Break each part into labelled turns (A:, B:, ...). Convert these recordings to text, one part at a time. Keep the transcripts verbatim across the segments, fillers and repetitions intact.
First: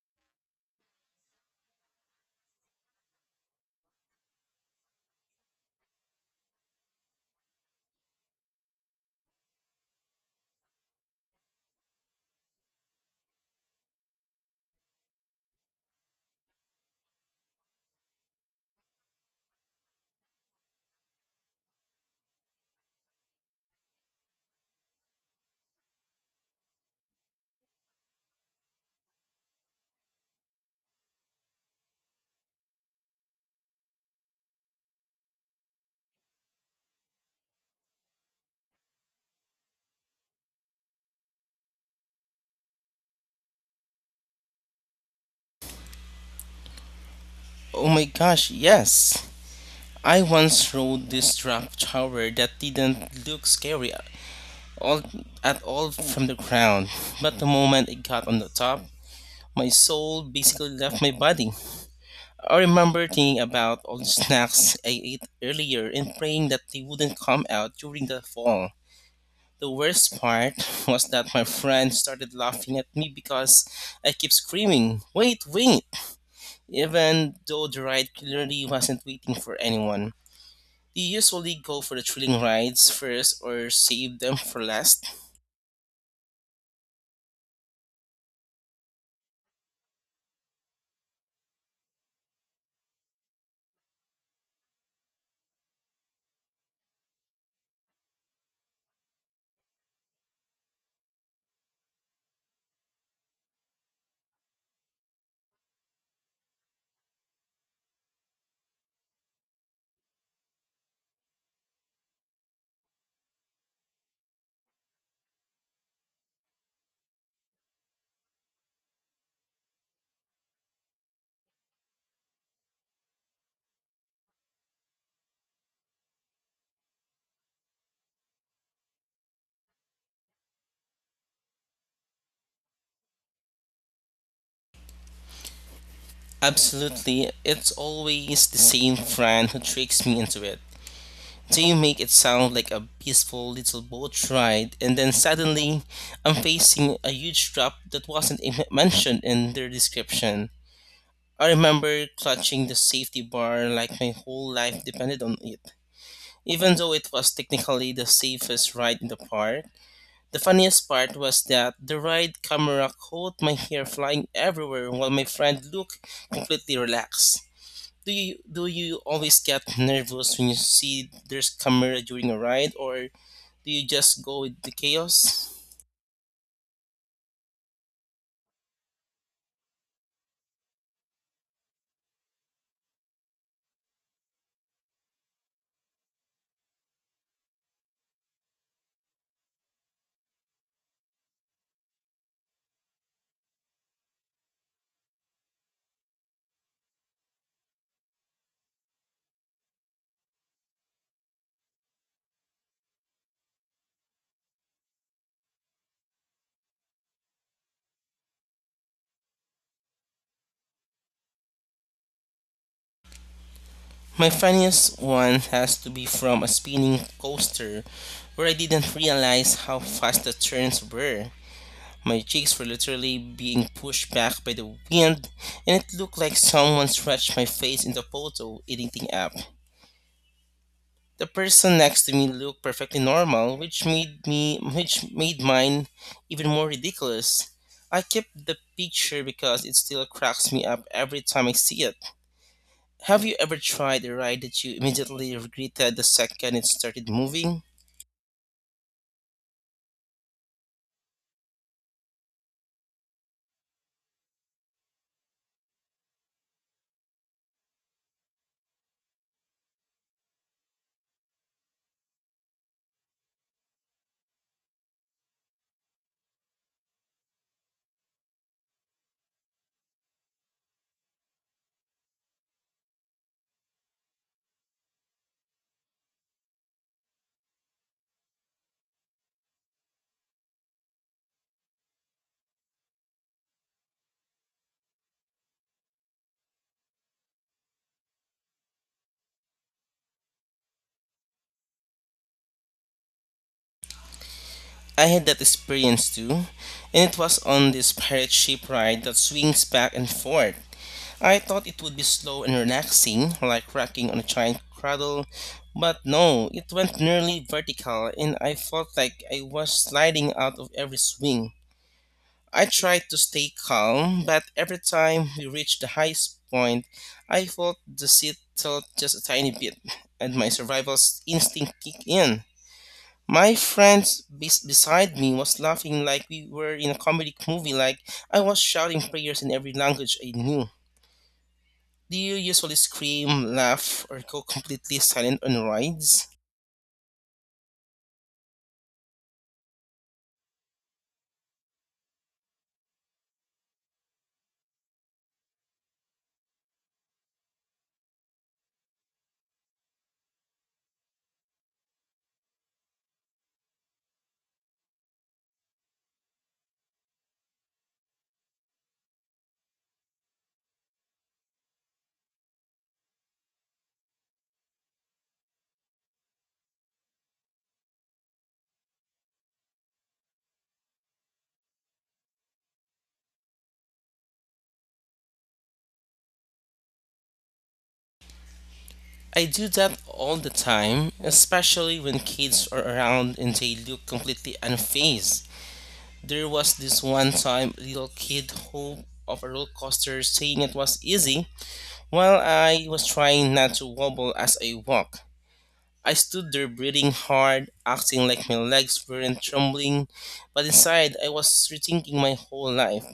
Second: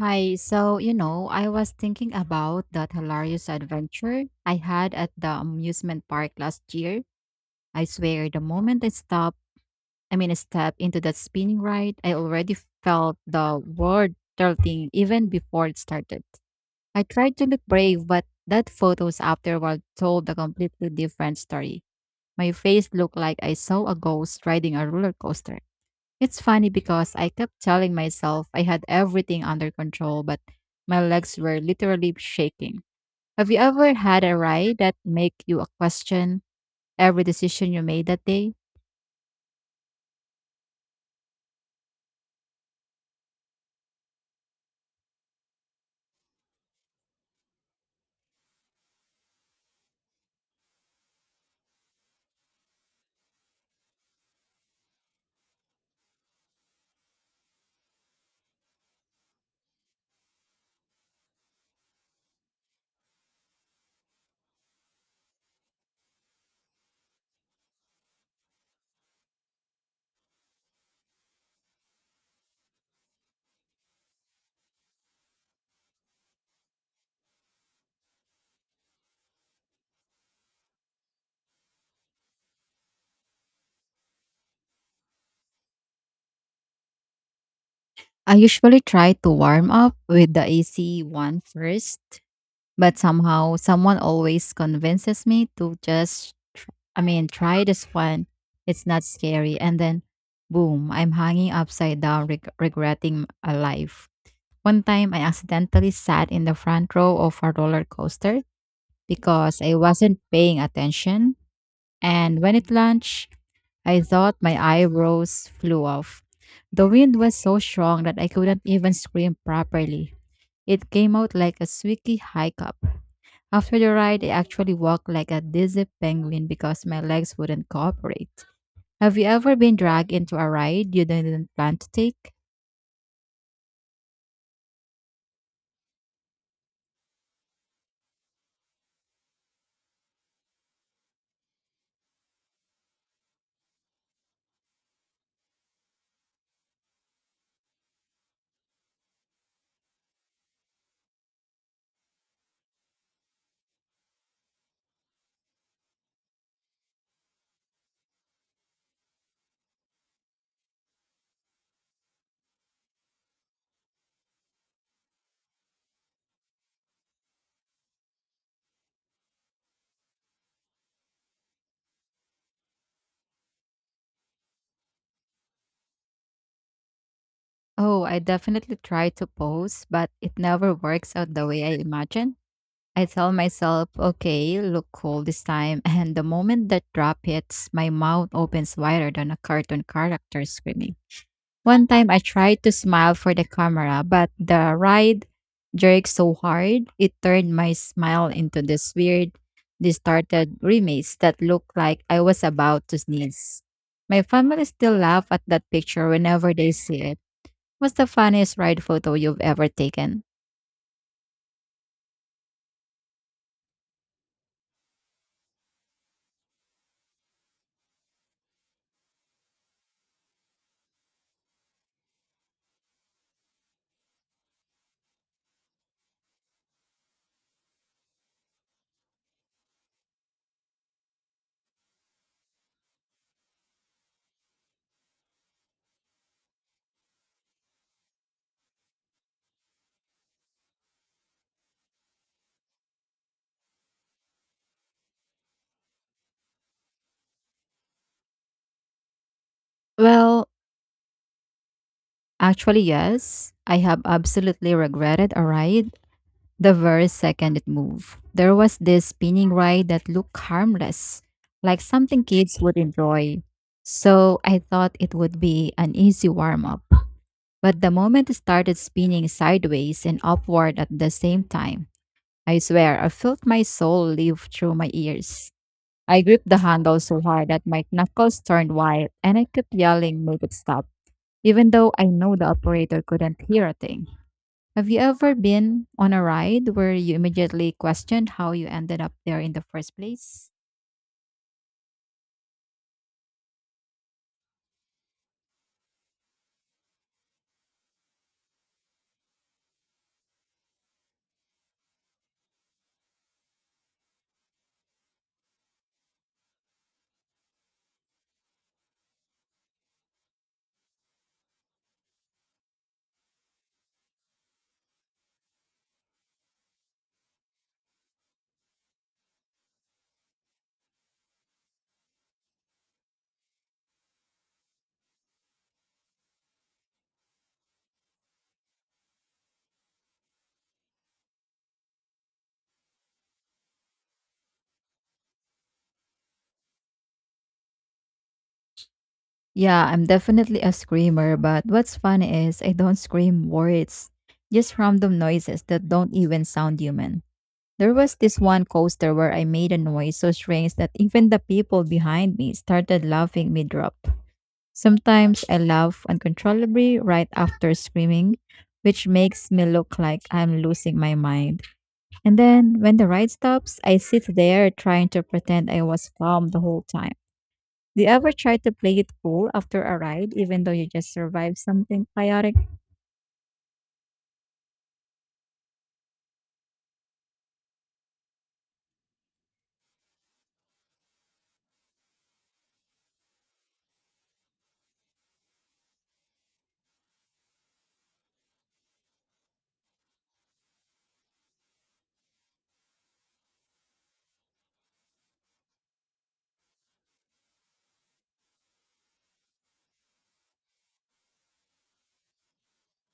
A: Hi, so you know, I was thinking about that hilarious adventure I had at the amusement park last year. I swear, the moment I stopped, I mean, I stepped into that spinning ride, I already felt the world tilting even before it started. I tried to look brave, but that photos afterward told a completely different story. My face looked like I saw a ghost riding a roller coaster. It's funny because I kept telling myself I had everything under control, but my legs were literally shaking. Have you ever had a ride that make you question every decision you made that day?
B: Oh my gosh, yes. I once rode this drop tower that didn't look scary all, at all from the ground, but the moment it got on the top, my soul basically left my body. I remember thinking about all the snacks I ate earlier and praying that they wouldn't come out during the fall. The worst part was that my friend started laughing at me because I kept screaming, Wait, wait! Even though the ride clearly wasn't waiting for anyone. Do you usually go for the thrilling rides first or save them for last?
A: I usually try to warm up with the A C one first, but somehow someone always convinces me to just, tr- I mean, try this one. It's not scary. And then, boom, I'm hanging upside down, reg- regretting a life. One time I accidentally sat in the front row of a roller coaster because I wasn't paying attention. And when it launched, I thought my eyebrows flew off. The wind was so strong that I couldn't even scream properly. It came out like a squeaky hiccup. After the ride, I actually walked like a dizzy penguin because my legs wouldn't cooperate. Have you ever been dragged into a ride you didn't plan to take?
B: Absolutely. It's always the same friend who tricks me into it. They make it sound like a peaceful little boat ride, and then suddenly I'm facing a huge drop that wasn't even mentioned in their description. I remember clutching the safety bar like my whole life depended on it, even though it was technically the safest ride in the park. The funniest part was that the ride camera caught my hair flying everywhere while my friend looked completely relaxed. Do you do you always get nervous when you see there's camera during a ride or do you just go with the chaos?
A: Oh, I definitely try to pose, but it never works out the way I imagine. I tell myself, okay, look cool this time, and the moment that drop hits, my mouth opens wider than a cartoon character screaming. One time I tried to smile for the camera, but the ride jerked so hard, it turned my smile into this weird, distorted grimace that looked like I was about to sneeze. My family still laugh at that picture whenever they see it. What's the funniest ride photo you've ever taken?
B: My funniest one has to be from a spinning coaster where I didn't realize how fast the turns were. My cheeks were literally being pushed back by the wind, and it looked like someone stretched my face in the photo editing app. The person next to me looked perfectly normal, which made me which made mine even more ridiculous. I kept the picture because it still cracks me up every time I see it. Have you ever tried a ride that you immediately regretted the second it started moving?
A: Well, actually, yes. I have absolutely regretted a ride the very second it moved. There was this spinning ride that looked harmless, like something kids would enjoy. So I thought it would be an easy warm up. But the moment it started spinning sideways and upward at the same time, I swear I felt my soul leave through my ears. I gripped the handle so hard that my knuckles turned white and I kept yelling, make it stop, even though I know the operator couldn't hear a thing. Have you ever been on a ride where you immediately questioned how you ended up there in the first place?
B: I had that experience too, and it was on this pirate ship ride that swings back and forth. I thought it would be slow and relaxing, like rocking on a giant cradle, but no, it went nearly vertical and I felt like I was sliding out of every swing. I tried to stay calm, but every time we reached the highest point, I felt the seat tilt just a tiny bit and my survival instinct kicked in. My friend bes beside me was laughing like we were in a comedic movie, like I was shouting prayers in every language I knew. Do you usually scream, laugh, or go completely silent on rides?
A: Yeah, I'm definitely a screamer, but what's funny is I don't scream words, just random noises that don't even sound human. There was this one coaster where I made a noise so strange that even the people behind me started laughing mid drop. Sometimes I laugh uncontrollably right after screaming, which makes me look like I'm losing my mind. And then when the ride stops, I sit there trying to pretend I was calm the whole time. Do you ever try to play it cool after a ride, even though you just survived something chaotic?
B: I do that all the time, especially when kids are around and they look completely unfazed. There was this one time a little kid who of a roller coaster saying it was easy while I was trying not to wobble as I walked. I stood there breathing hard, acting like my legs weren't trembling, but inside I was rethinking my whole life.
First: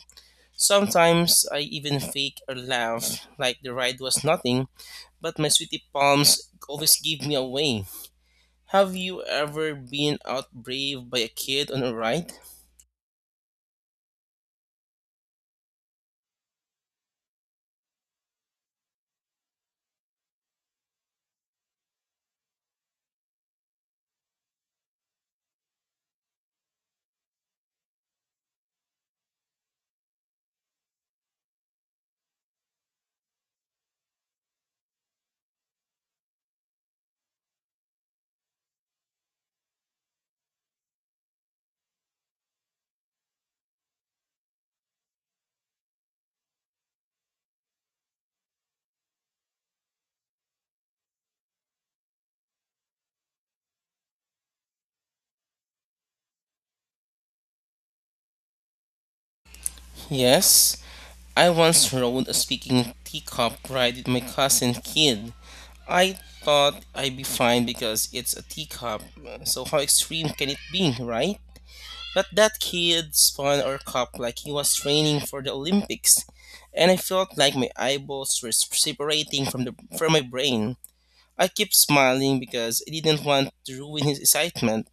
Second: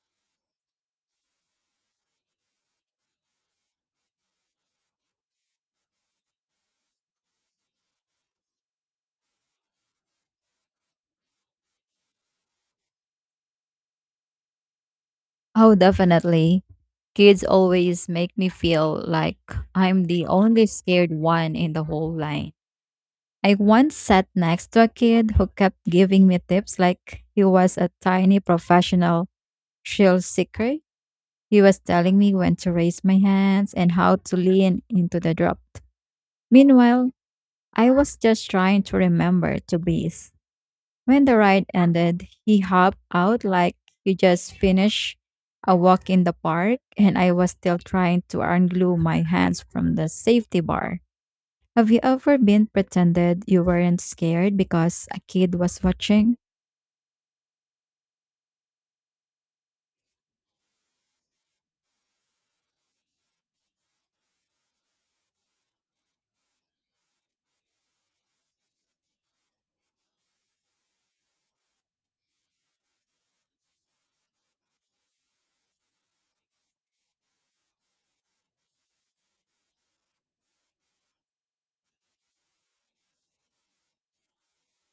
B: Sometimes I even fake a laugh, like the ride was nothing, but my sweaty palms always give me away. Have you ever been outbraved by a kid on a ride?
A: Oh, definitely. Kids always make me feel like I'm the only scared one in the whole line. I once sat next to a kid who kept giving me tips like he was a tiny professional thrill seeker. He was telling me when to raise my hands and how to lean into the drop. Meanwhile, I was just trying to remember to breathe. When the ride ended, he hopped out like he just finished a walk in the park, and I was still trying to unglue my hands from the safety bar. Have you ever been pretended you weren't scared because a kid was watching?
B: Yes, I once rode a speaking teacup ride with my cousin kid. I thought I'd be fine because it's a teacup, so how extreme can it be, right? But that kid spun or cupped like he was training for the Olympics, and I felt like my eyeballs were separating from the from my brain. I kept smiling because I didn't want to ruin his excitement,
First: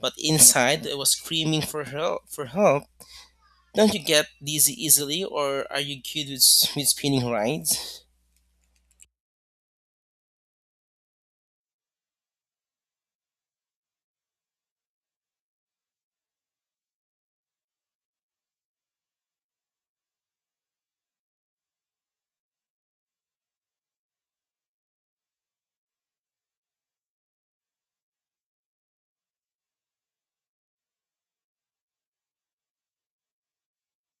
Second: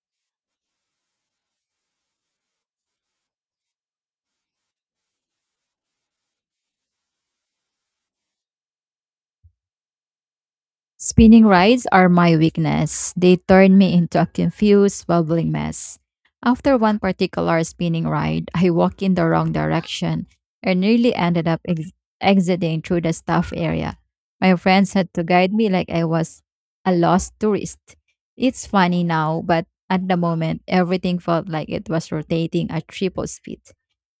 B: but inside I was screaming for help. For help! Don't you get dizzy easily, or are you good with, with spinning rides?
A: Spinning rides are my weakness. They turn me into a confused, bubbling mess. After one particular spinning ride, I walked in the wrong direction and nearly ended up ex- exiting through the staff area. My friends had to guide me like I was a lost tourist. It's funny now, but at the moment, everything felt like it was rotating at triple speed.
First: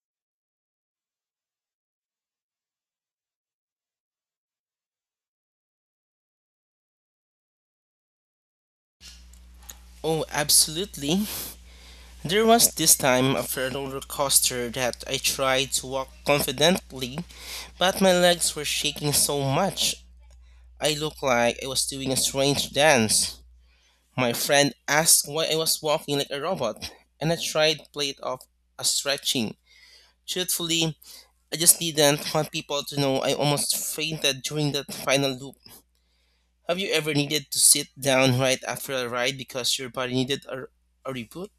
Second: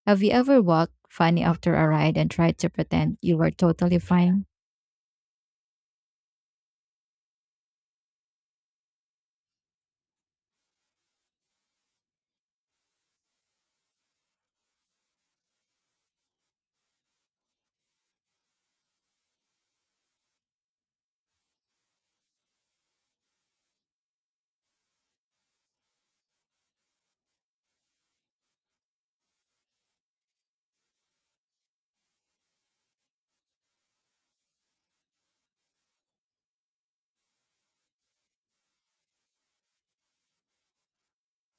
A: Have you ever walked funny after a ride and tried to pretend you were totally fine?
B: Oh, absolutely. There was this time after a roller coaster that I tried to walk confidently, but my legs were shaking so much I looked like I was doing a strange dance. My friend asked why I was walking like a robot, and I tried to play it off as stretching. Truthfully, I just didn't want people to know I almost fainted during that final loop. Have you ever needed to sit down right after a ride because your body needed a, a reboot?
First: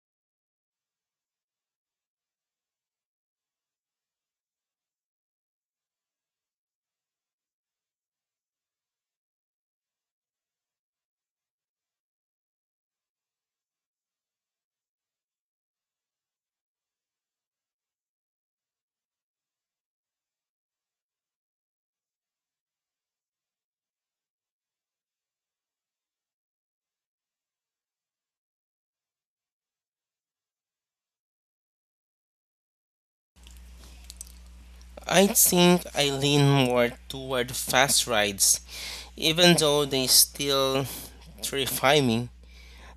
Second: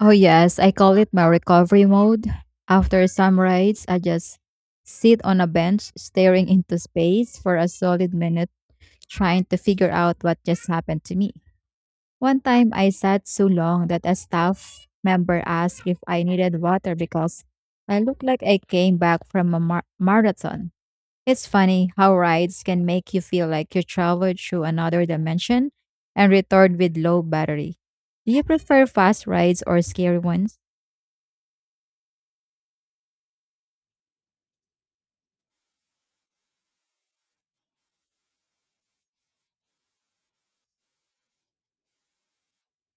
A: Oh, yes, I call it my recovery mode. After some rides, I just sit on a bench staring into space for a solid minute, trying to figure out what just happened to me. One time, I sat so long that a staff member asked if I needed water because I looked like I came back from a mar- marathon. It's funny how rides can make you feel like you traveled through another dimension and returned with low battery. Do you prefer fast rides or scary ones?
B: I think I lean more toward fast rides, even though they still terrify me.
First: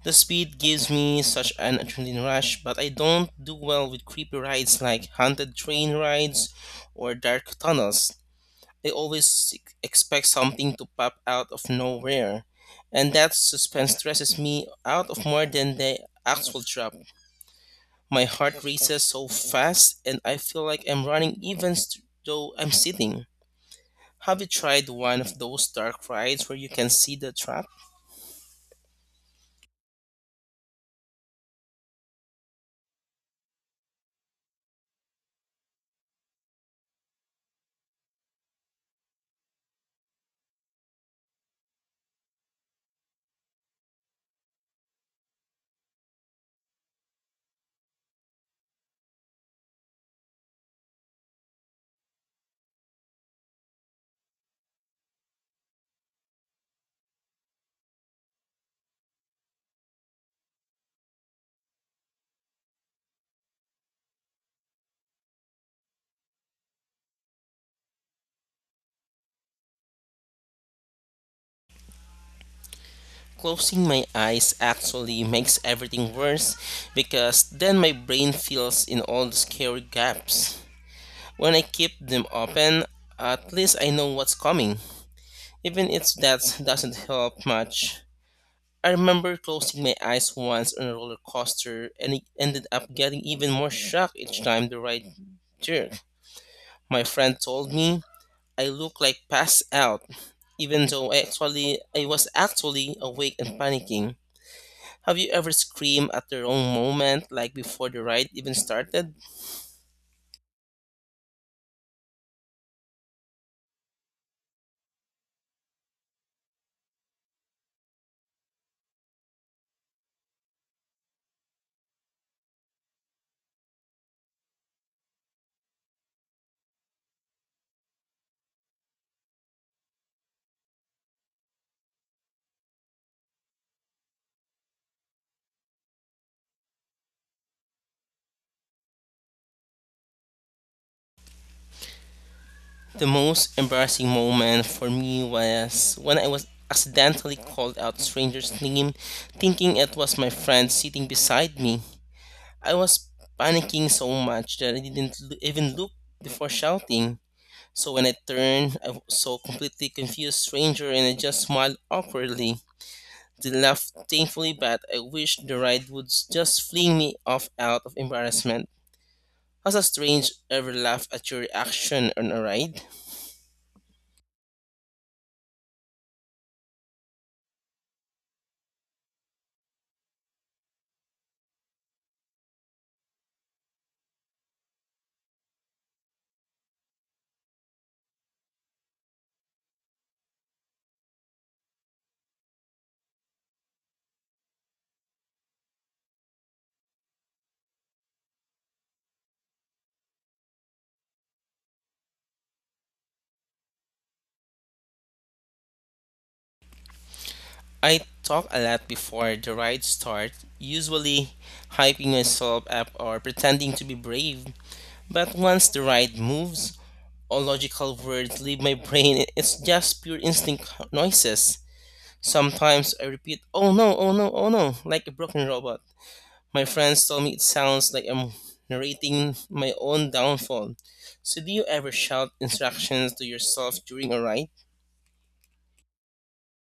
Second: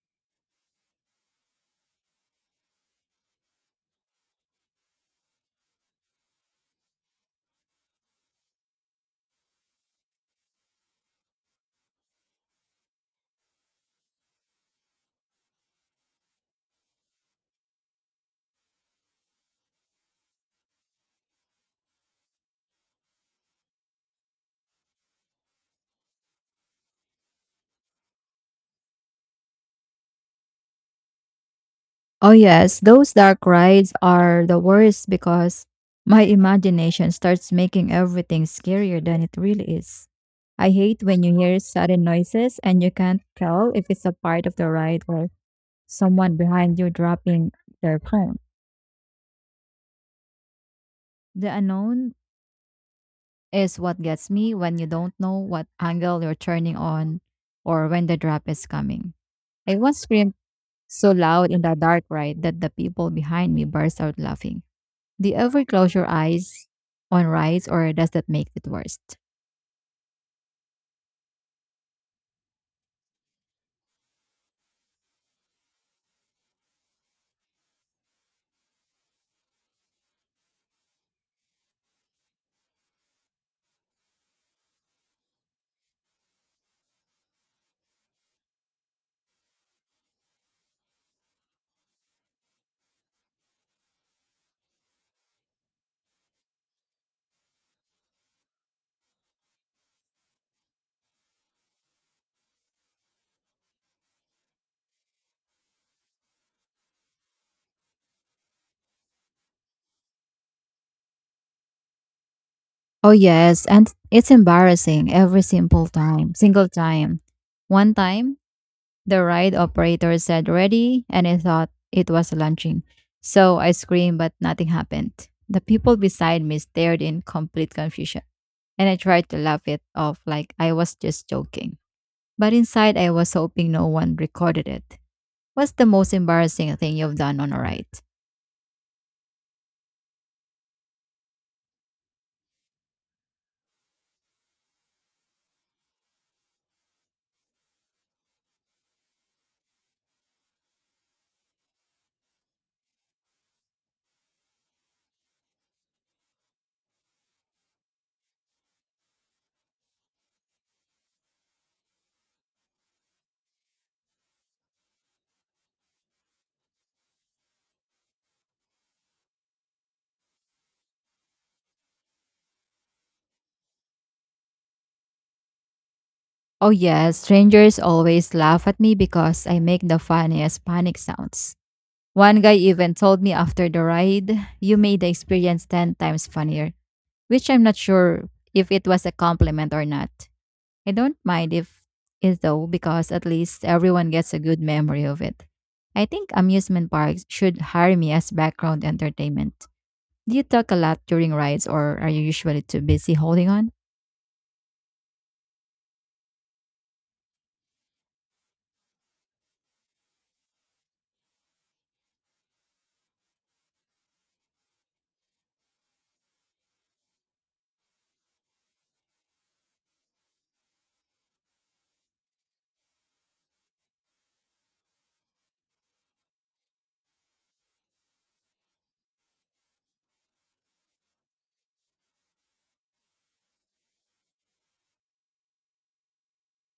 B: The speed gives me such an adrenaline rush, but I don't do well with creepy rides like haunted train rides or dark tunnels. I always ex- expect something to pop out of nowhere, and that suspense stresses me out of more than the actual drop. My heart races so fast, and I feel like I'm running even st- though I'm sitting. Have you tried one of those dark rides where you can see the track?
A: Oh, yes, those dark rides are the worst because my imagination starts making everything scarier than it really is. I hate when you hear sudden noises and you can't tell if it's a part of the ride or someone behind you dropping their phone. The unknown is what gets me when you don't know what angle you're turning on or when the drop is coming. I once screamed so loud in the dark ride that the people behind me burst out laughing. Do you ever close your eyes on rides or does that make it worse?
B: Closing my eyes actually makes everything worse because then my brain fills in all the scary gaps. When I keep them open, at least I know what's coming, even if that doesn't help much. I remember closing my eyes once on a roller coaster and it ended up getting even more shocked each time the ride jerked. My friend told me I looked like passed out, even though I actually I was actually awake and panicking. Have you ever screamed at the wrong moment, like before the ride even started?
A: Oh yes, and it's embarrassing every simple time, single time. One time the ride operator said ready, and I thought it was launching. So I screamed, but nothing happened. The people beside me stared in complete confusion, and I tried to laugh it off like I was just joking. But inside, I was hoping no one recorded it. What's the most embarrassing thing you've done on a ride?
B: The most embarrassing moment for me was when I was accidentally called out stranger's name, thinking it was my friend sitting beside me. I was panicking so much that I didn't l- even look before shouting. So when I turned, I w- saw completely confused stranger and I just smiled awkwardly. They laughed painfully, but I wished the ride would s- just fling me off out of embarrassment. Has a strange ever laugh at your reaction on a ride?
A: Oh, yes, strangers always laugh at me because I make the funniest panic sounds. One guy even told me after the ride, you made the experience ten times funnier, which I'm not sure if it was a compliment or not. I don't mind if it though because at least everyone gets a good memory of it. I think amusement parks should hire me as background entertainment. Do you talk a lot during rides or are you usually too busy holding on?
B: I talk a lot before the ride starts, usually hyping myself up or pretending to be brave. But once the ride moves, all logical words leave my brain. It's just pure instinct noises. Sometimes I repeat, oh no, oh no, oh no, like a broken robot. My friends tell me it sounds like I'm narrating my own downfall. So, do you ever shout instructions to yourself during a ride?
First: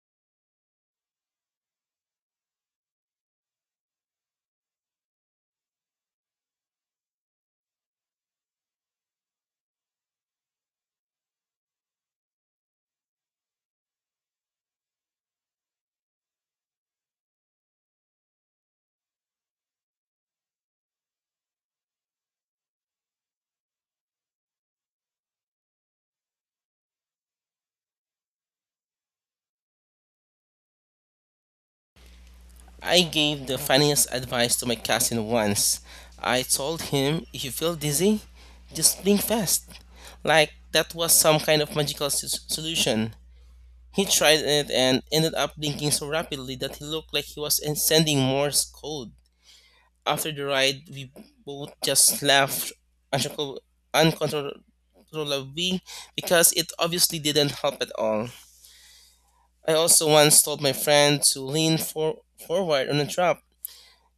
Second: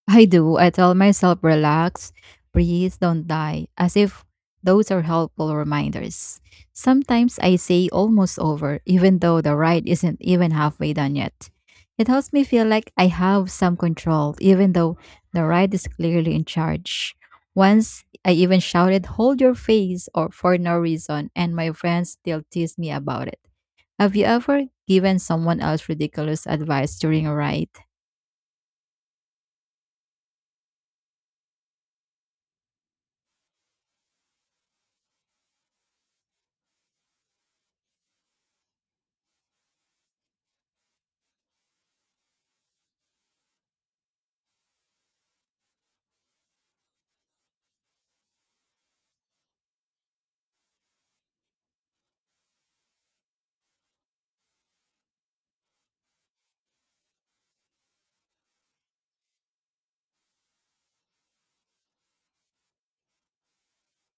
A: I do. I tell myself, relax, breathe, don't die, as if those are helpful reminders. Sometimes I say almost over, even though the ride isn't even halfway done yet. It helps me feel like I have some control, even though the ride is clearly in charge. Once I even shouted, hold your face, or for no reason, and my friends still tease me about it. Have you ever given someone else ridiculous advice during a ride?
B: I gave the funniest advice to my cousin once. I told him, if you feel dizzy, just blink fast. Like that was some kind of magical s- solution. He tried it and ended up blinking so rapidly that he looked like he was en- sending Morse code. After the ride, we both just laughed uncontrol- uncontrollably because it obviously didn't help at all. I also once told my friend to lean for- forward on a drop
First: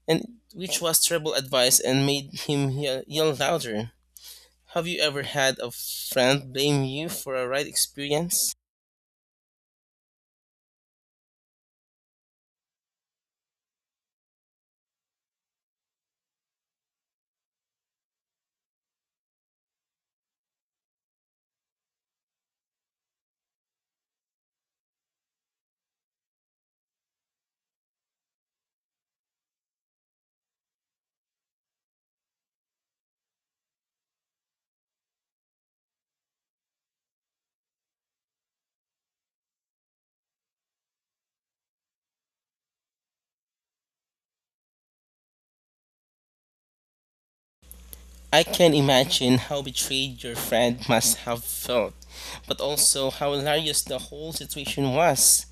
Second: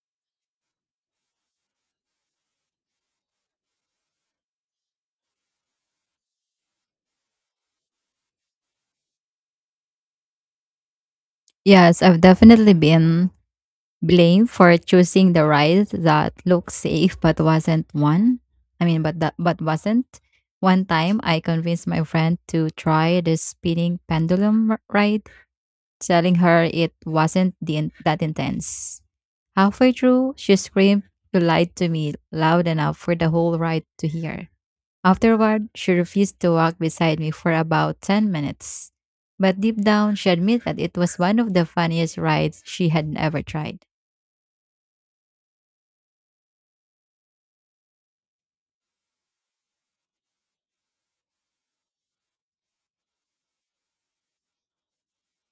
B: and which was terrible advice and made him ye- yell louder. Have you ever had a friend blame you for a right experience?
A: Yes, I've definitely been blamed for choosing the ride that looked safe but wasn't one. I mean, but that but wasn't. One time, I convinced my friend to try the spinning pendulum r- ride, telling her it wasn't the, in- that intense. Halfway through, she screamed, you lied to me, loud enough for the whole ride to hear. Afterward, she refused to walk beside me for about ten minutes. But deep down, she admitted it was one of the funniest rides she had ever tried.
B: I can imagine how betrayed your friend must have felt, but also how hilarious the whole situation was.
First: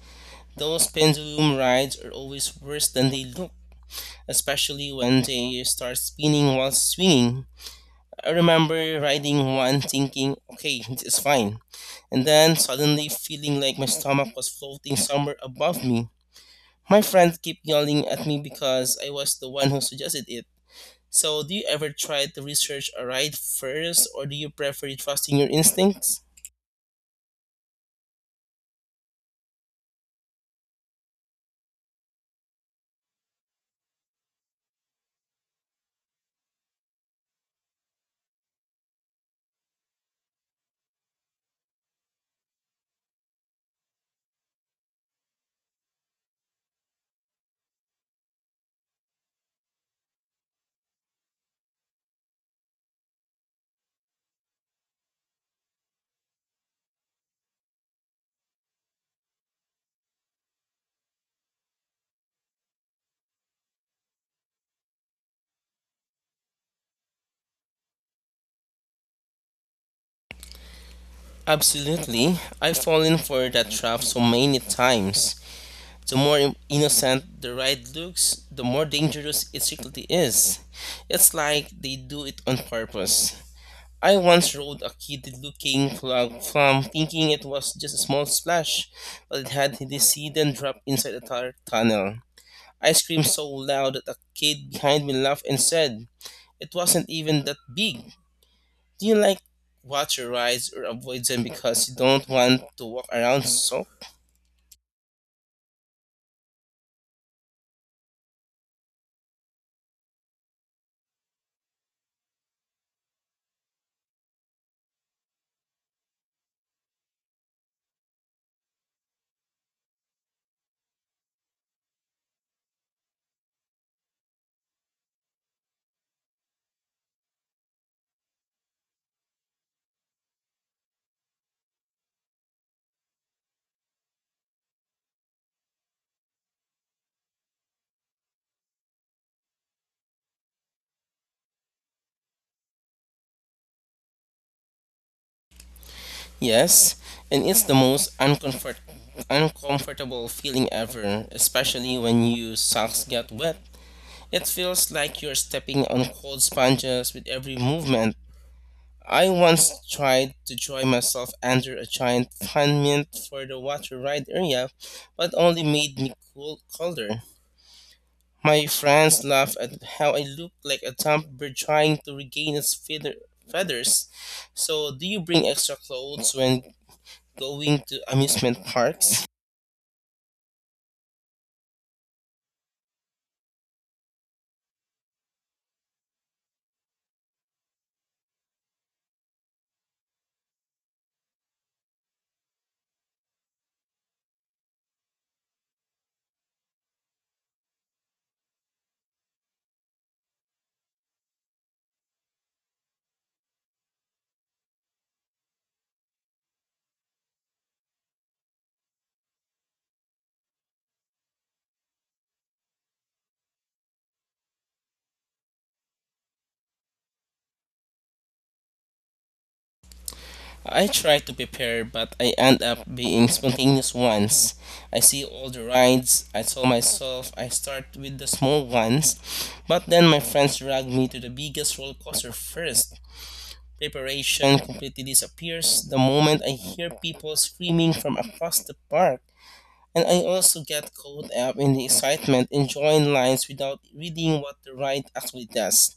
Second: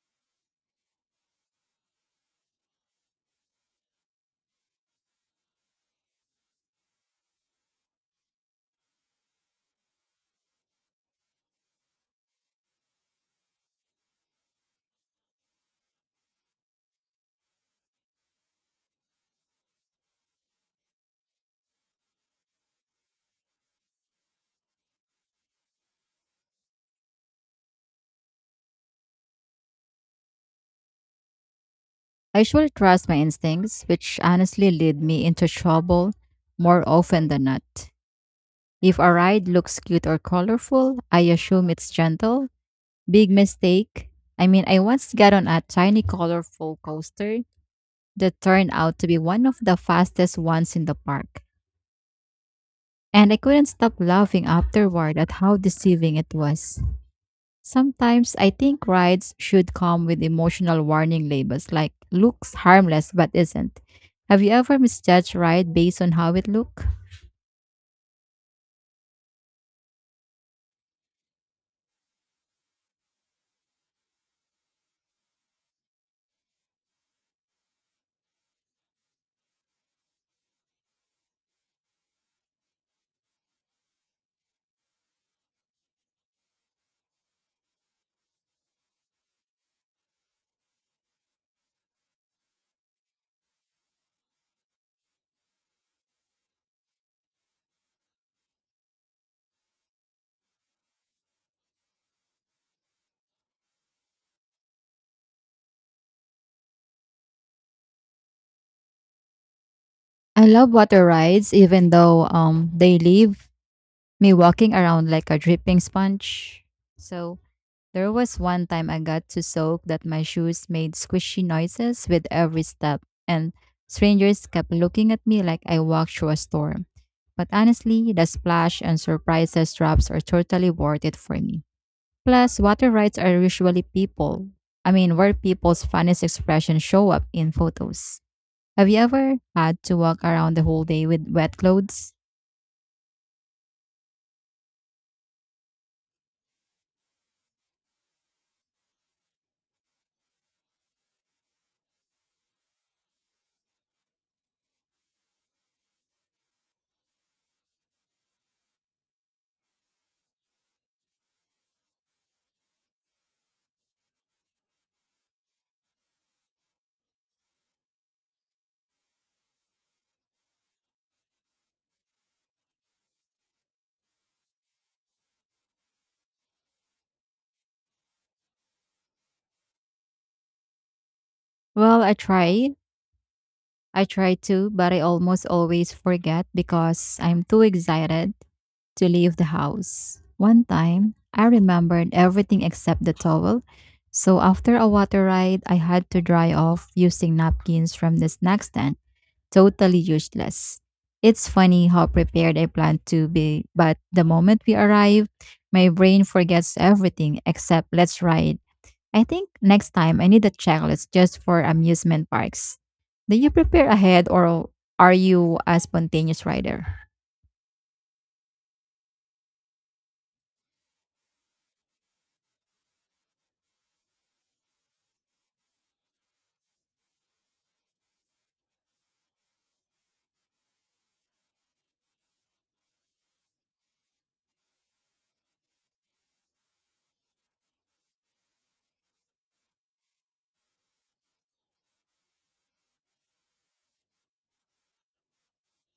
B: Those pendulum rides are always worse than they look, especially when they start spinning while swinging. I remember riding one thinking, okay, this is fine. And then suddenly feeling like my stomach was floating somewhere above me. My friends kept yelling at me because I was the one who suggested it. So, do you ever try to research a ride first, or do you prefer trusting your instincts?
A: I usually trust my instincts, which honestly lead me into trouble more often than not. If a ride looks cute or colorful, I assume it's gentle. Big mistake. I mean, I once got on a tiny colorful coaster that turned out to be one of the fastest ones in the park. And I couldn't stop laughing afterward at how deceiving it was. Sometimes I think rides should come with emotional warning labels like looks harmless but isn't. Have you ever misjudged ride based on how it look?
B: Absolutely. I've fallen for that trap so many times. The more innocent the ride looks, the more dangerous it secretly is. It's like they do it on purpose. I once rode a kid looking frog from thinking it was just a small splash, but it had this hidden drop inside a tar- tunnel. I screamed so loud that a kid behind me laughed and said, It wasn't even that big. Do you like water rides or avoid them because you don't want to walk around soaked?
A: I love water rides even though um they leave me walking around like a dripping sponge. So there was one time I got so soaked that my shoes made squishy noises with every step, and strangers kept looking at me like I walked through a storm. But honestly, the splash and surprises drops are totally worth it for me. Plus, water rides are usually people. I mean, where people's funniest expressions show up in photos. Have you ever had to walk around the whole day with wet clothes?
B: Yes, and it's the most uncomfort- uncomfortable feeling ever, especially when your socks get wet. It feels like you're stepping on cold sponges with every movement. I once tried to join myself under a giant fan monument for the water ride area, but only made me cool colder. My friends laugh at how I look like a dumb bird trying to regain its feather- feathers. So, do you bring extra clothes when going to amusement parks?
A: Well, I tried. I try to, but I almost always forget because I'm too excited to leave the house. One time, I remembered everything except the towel, so after a water ride, I had to dry off using napkins from the snack stand. Totally useless. It's funny how prepared I planned to be, but the moment we arrive, my brain forgets everything except let's ride. I think next time I need a checklist just for amusement parks. Do you prepare ahead or are you a spontaneous rider?
B: I try to prepare, but I end up being spontaneous ones. I see all the rides. I tell myself I start with the small ones, but then my friends drag me to the biggest roller coaster first. Preparation completely disappears the moment I hear people screaming from across the park. And I also get caught up in the excitement and join lines without reading what the ride actually does.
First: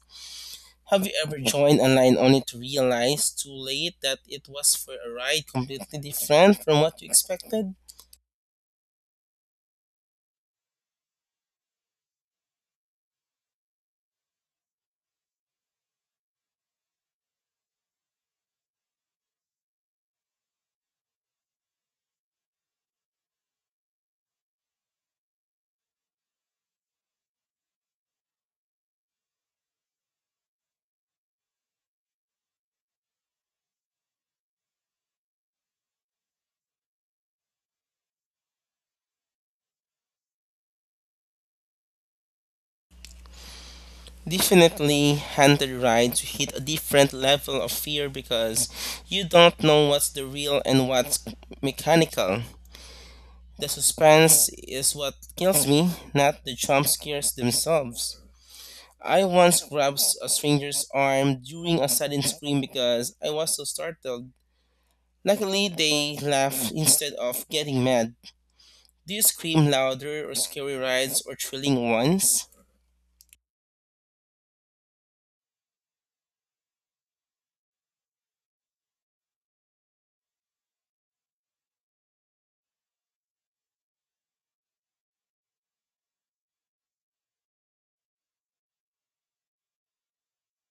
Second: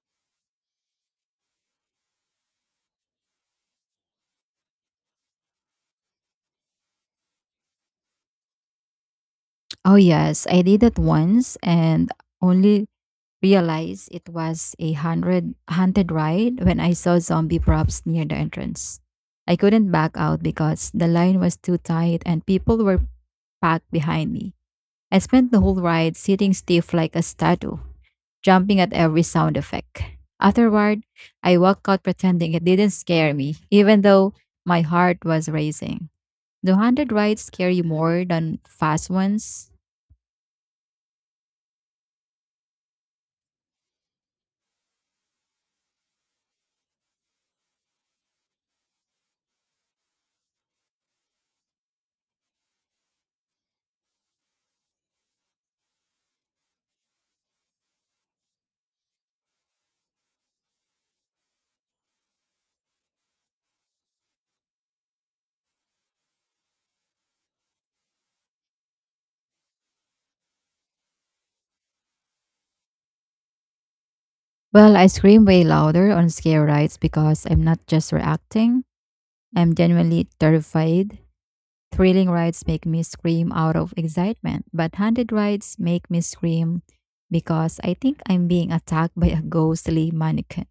B: Have you ever joined online only to realize too late that it was for a ride completely different from what you expected?
A: Oh, yes, I did it once and only realized it was a hundred haunted ride when I saw zombie props near the entrance. I couldn't back out because the line was too tight and people were packed behind me. I spent the whole ride sitting stiff like a statue, jumping at every sound effect. Afterward, I walked out pretending it didn't scare me, even though my heart was racing. Do haunted rides scare you more than fast ones?
B: Definitely, handed rides hit a different level of fear because you don't know what's the real and what's mechanical. The suspense is what kills me, not the jump scares themselves. I once grabbed a stranger's arm during a sudden scream because I was so startled. Luckily, they laughed instead of getting mad. Do you scream louder or scary rides or thrilling ones?
A: Well, I scream way louder on scare rides because I'm not just reacting. I'm genuinely terrified. Thrilling rides make me scream out of excitement, but haunted rides make me scream because I think I'm being attacked by a ghostly mannequin.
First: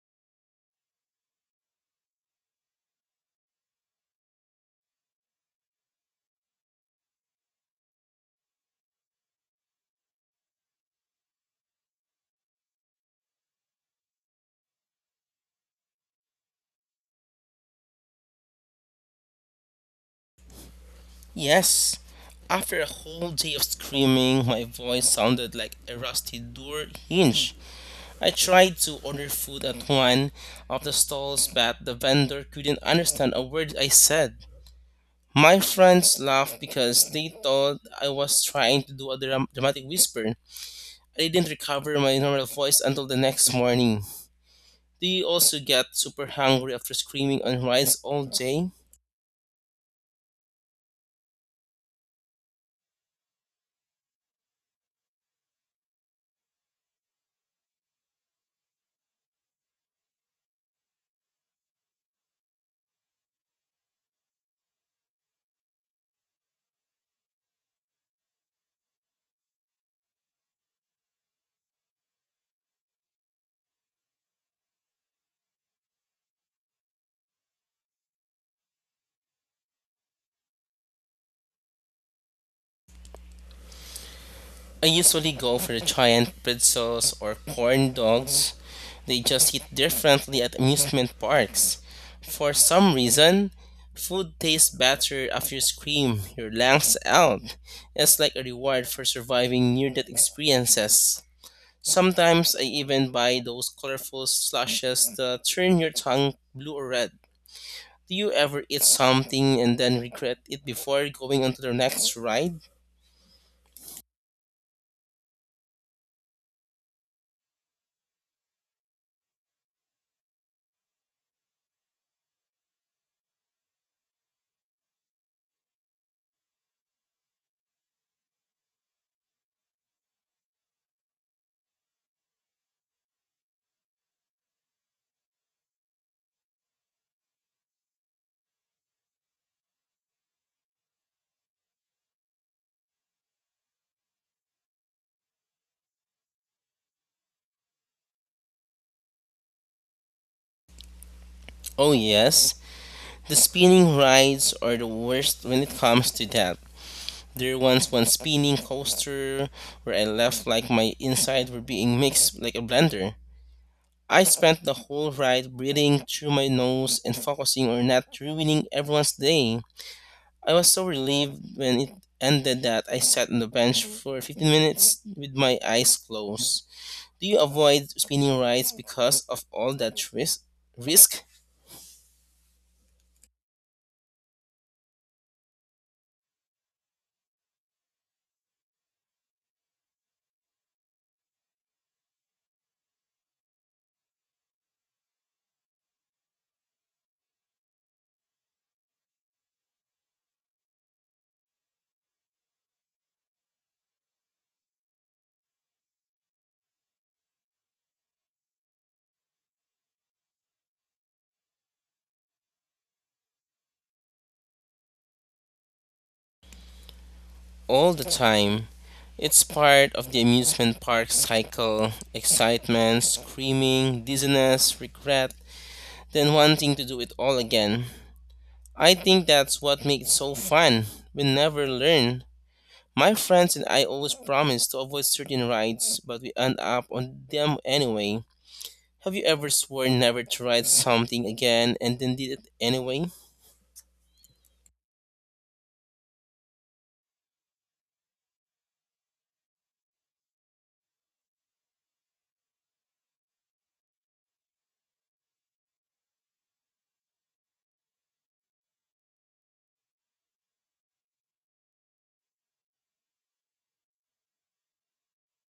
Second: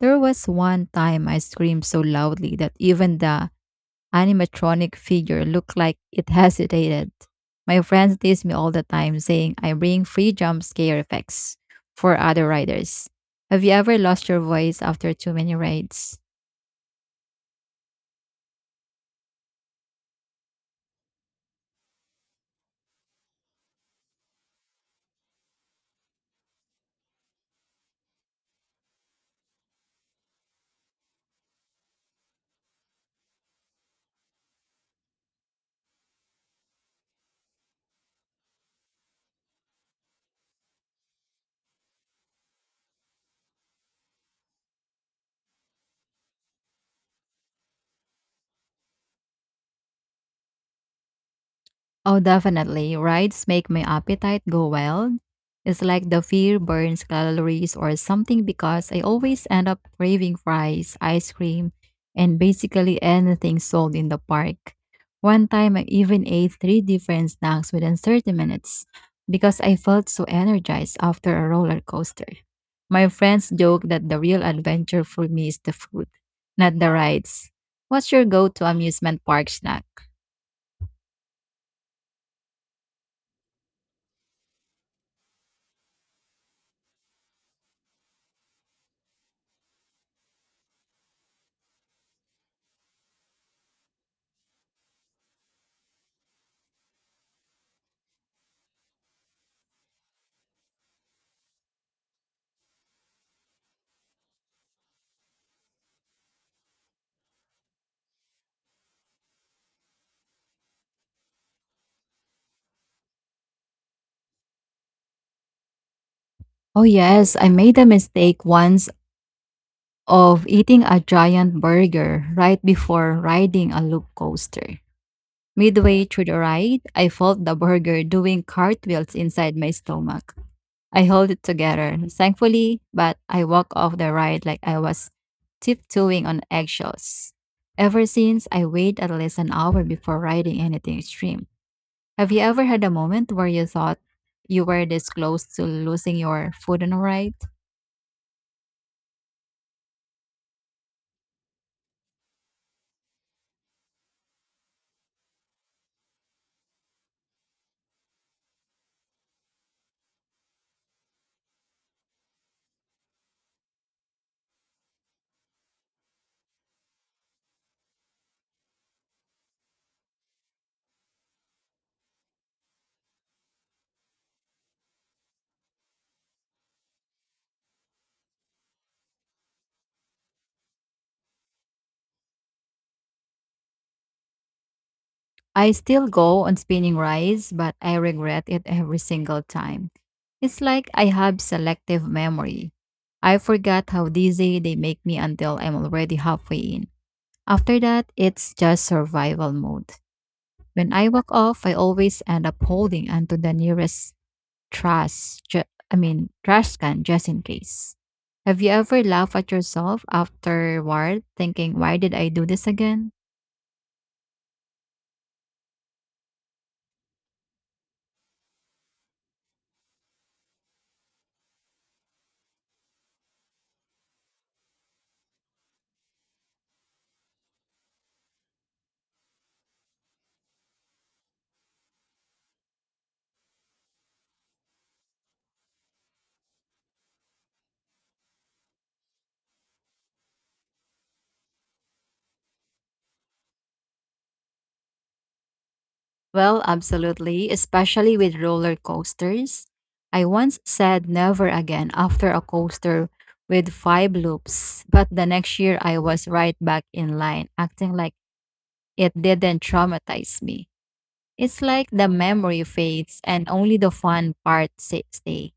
A: There was one time I screamed so loudly that even the animatronic figure looked like it hesitated. My friends tease me all the time, saying I bring free jump scare effects for other riders. Have you ever lost your voice after too many rides?
B: Yes. After a whole day of screaming, my voice sounded like a rusty door hinge. I tried to order food at one of the stalls, but the vendor couldn't understand a word I said. My friends laughed because they thought I was trying to do a dram- dramatic whisper. I didn't recover my normal voice until the next morning. Do you also get super hungry after screaming on rides all day?
A: Oh, definitely. Rides make my appetite go wild. It's like the fear burns calories or something because I always end up craving fries, ice cream, and basically anything sold in the park. One time, I even ate three different snacks within thirty minutes because I felt so energized after a roller coaster. My friends joke that the real adventure for me is the food, not the rides. What's your go to amusement park snack?
B: I usually go for the giant pretzels or corn dogs. They just hit differently at amusement parks. For some reason, food tastes better after you scream your lungs out. It's like a reward for surviving near death experiences. Sometimes I even buy those colorful slushes that turn your tongue blue or red. Do you ever eat something and then regret it before going on to the next ride?
A: Oh, yes, I made a mistake once of eating a giant burger right before riding a loop coaster. Midway through the ride, I felt the burger doing cartwheels inside my stomach. I held it together, thankfully, but I walked off the ride like I was tiptoeing on eggshells. Ever since, I wait at least an hour before riding anything extreme. Have you ever had a moment where you thought you were this close to losing your food on a ride?
B: Oh, yes. The spinning rides are the worst when it comes to that. There once one spinning coaster where I left like my inside were being mixed like a blender. I spent the whole ride breathing through my nose and focusing on not ruining everyone's day. I was so relieved when it ended that I sat on the bench for fifteen minutes with my eyes closed. Do you avoid spinning rides because of all that risk? risk?
A: I still go on spinning rides, but I regret it every single time. It's like I have selective memory. I forgot how dizzy they make me until I'm already halfway in. After that, it's just survival mode. When I walk off, I always end up holding onto the nearest trash, ju- I mean, trash can just in case. Have you ever laughed at yourself afterward, thinking, why did I do this again?
B: All the time. It's part of the amusement park cycle excitement, screaming, dizziness, regret, then wanting to do it all again. I think that's what makes it so fun. We never learn. My friends and I always promise to avoid certain rides, but we end up on them anyway. Have you ever sworn never to ride something again and then did it anyway?
A: Well, absolutely, especially with roller coasters. I once said never again after a coaster with five loops, but the next year I was right back in line, acting like it didn't traumatize me. It's like the memory fades and only the fun part sa- stay.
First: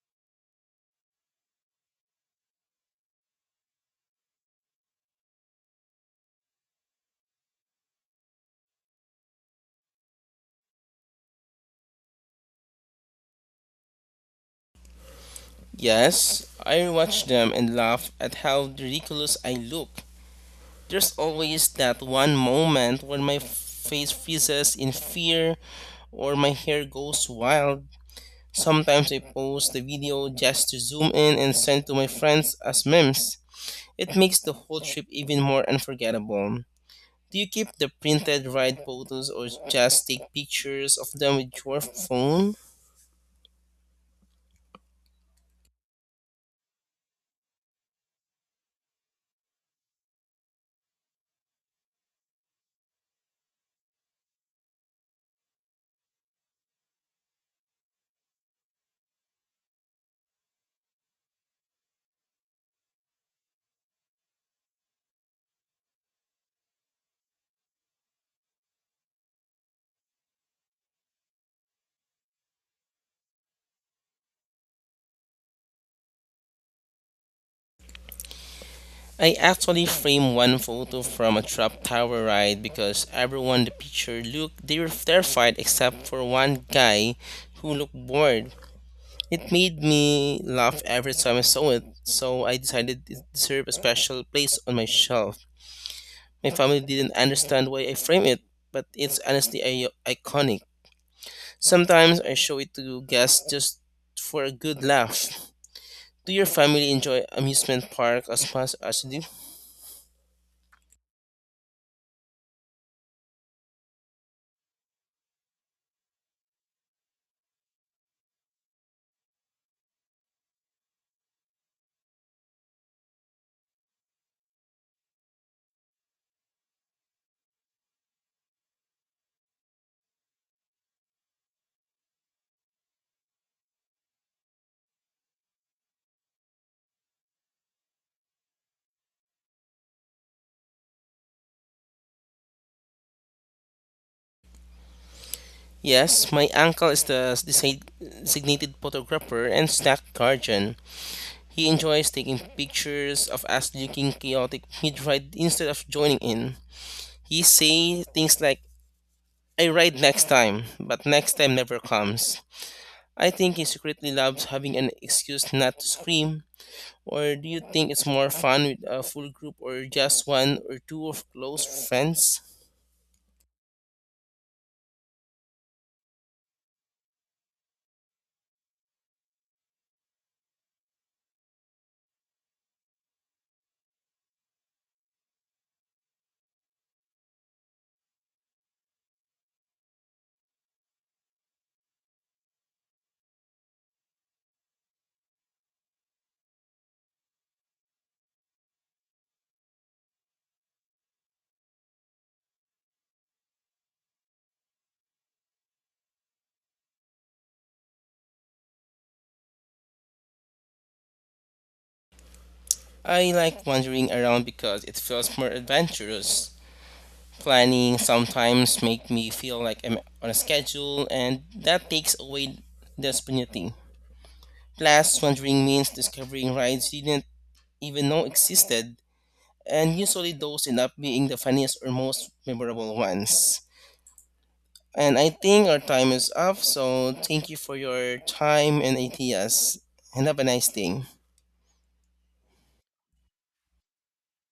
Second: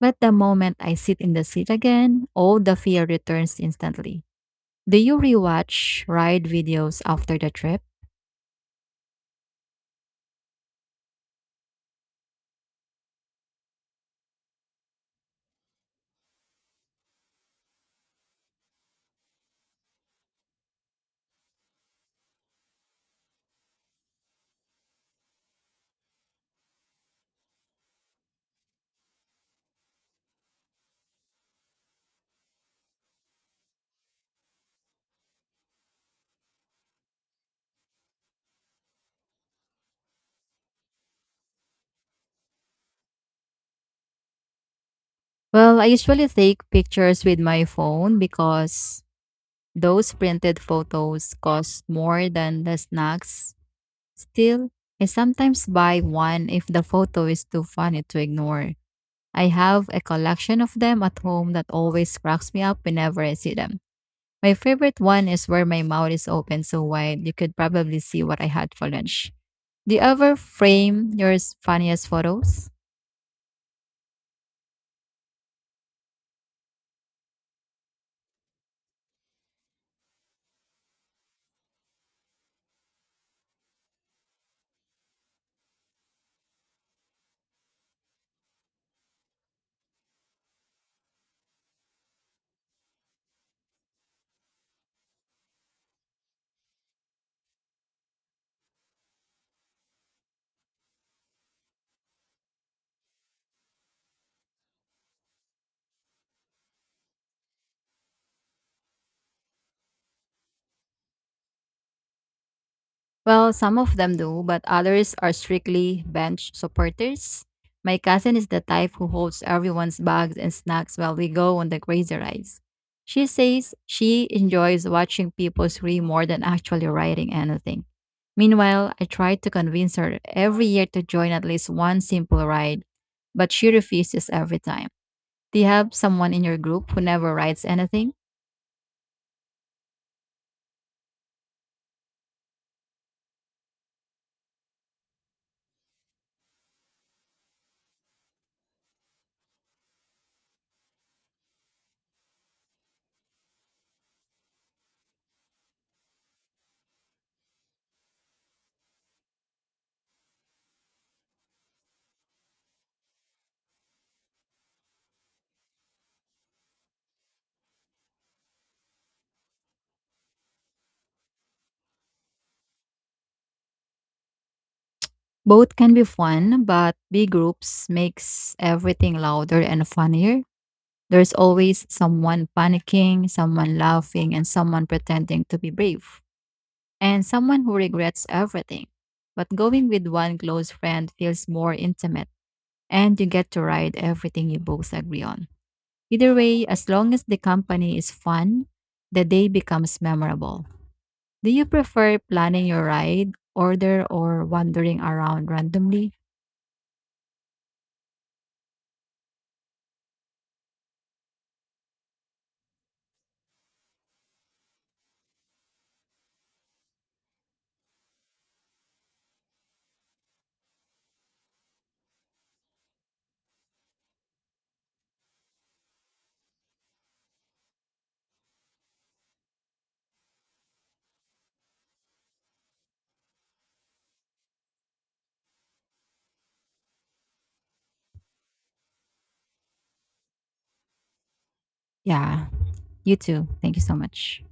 A: But the moment I sit in the seat again, all the fear returns instantly. Do you rewatch ride videos after the trip?
B: Yes, I rewatch them and laugh at how ridiculous I look. There's always that one moment when my face freezes in fear or my hair goes wild. Sometimes I post the video just to zoom in and send to my friends as memes. It makes the whole trip even more unforgettable. Do you keep the printed ride photos or just take pictures of them with your phone?
A: Well, I usually take pictures with my phone because those printed photos cost more than the snacks. Still, I sometimes buy one if the photo is too funny to ignore. I have a collection of them at home that always cracks me up whenever I see them. My favorite one is where my mouth is open so wide you could probably see what I had for lunch. Do you ever frame your funniest photos?
B: I actually framed one photo from a trap tower ride because everyone in the picture looked they were terrified except for one guy who looked bored. It made me laugh every time I saw it, so I decided it deserved a special place on my shelf. My family didn't understand why I framed it, but it's honestly I- iconic. Sometimes I show it to guests just for a good laugh. Do your family enjoy amusement park as much as you do?
A: Well, some of them do, but others are strictly bench supporters. My cousin is the type who holds everyone's bags and snacks while we go on the crazy rides. She says she enjoys watching people scream more than actually riding anything. Meanwhile, I tried to convince her every year to join at least one simple ride, but she refuses every time. Do you have someone in your group who never rides anything?
B: Yes, my uncle is the desi- designated photographer and snack guardian. He enjoys taking pictures of us looking chaotic mid-ride instead of joining in. He say things like, I ride next time, but next time never comes. I think he secretly loves having an excuse not to scream. Or do you think it's more fun with a full group or just one or two of close friends?
A: Both can be fun, but big groups makes everything louder and funnier. There's always someone panicking, someone laughing, and someone pretending to be brave, and someone who regrets everything. But going with one close friend feels more intimate, and you get to ride everything you both agree on. Either way, as long as the company is fun, the day becomes memorable. Do you prefer planning your ride, order, or wandering around randomly?
B: I like wandering around because it feels more adventurous. Planning sometimes make me feel like I'm on a schedule and that takes away the spontaneity. Plus, wandering means discovering rides you didn't even know existed, and usually those end up being the funniest or most memorable ones. And I think our time is up, so thank you for your time and ideas, and have a nice day.
A: Yeah, you too. Thank you so much.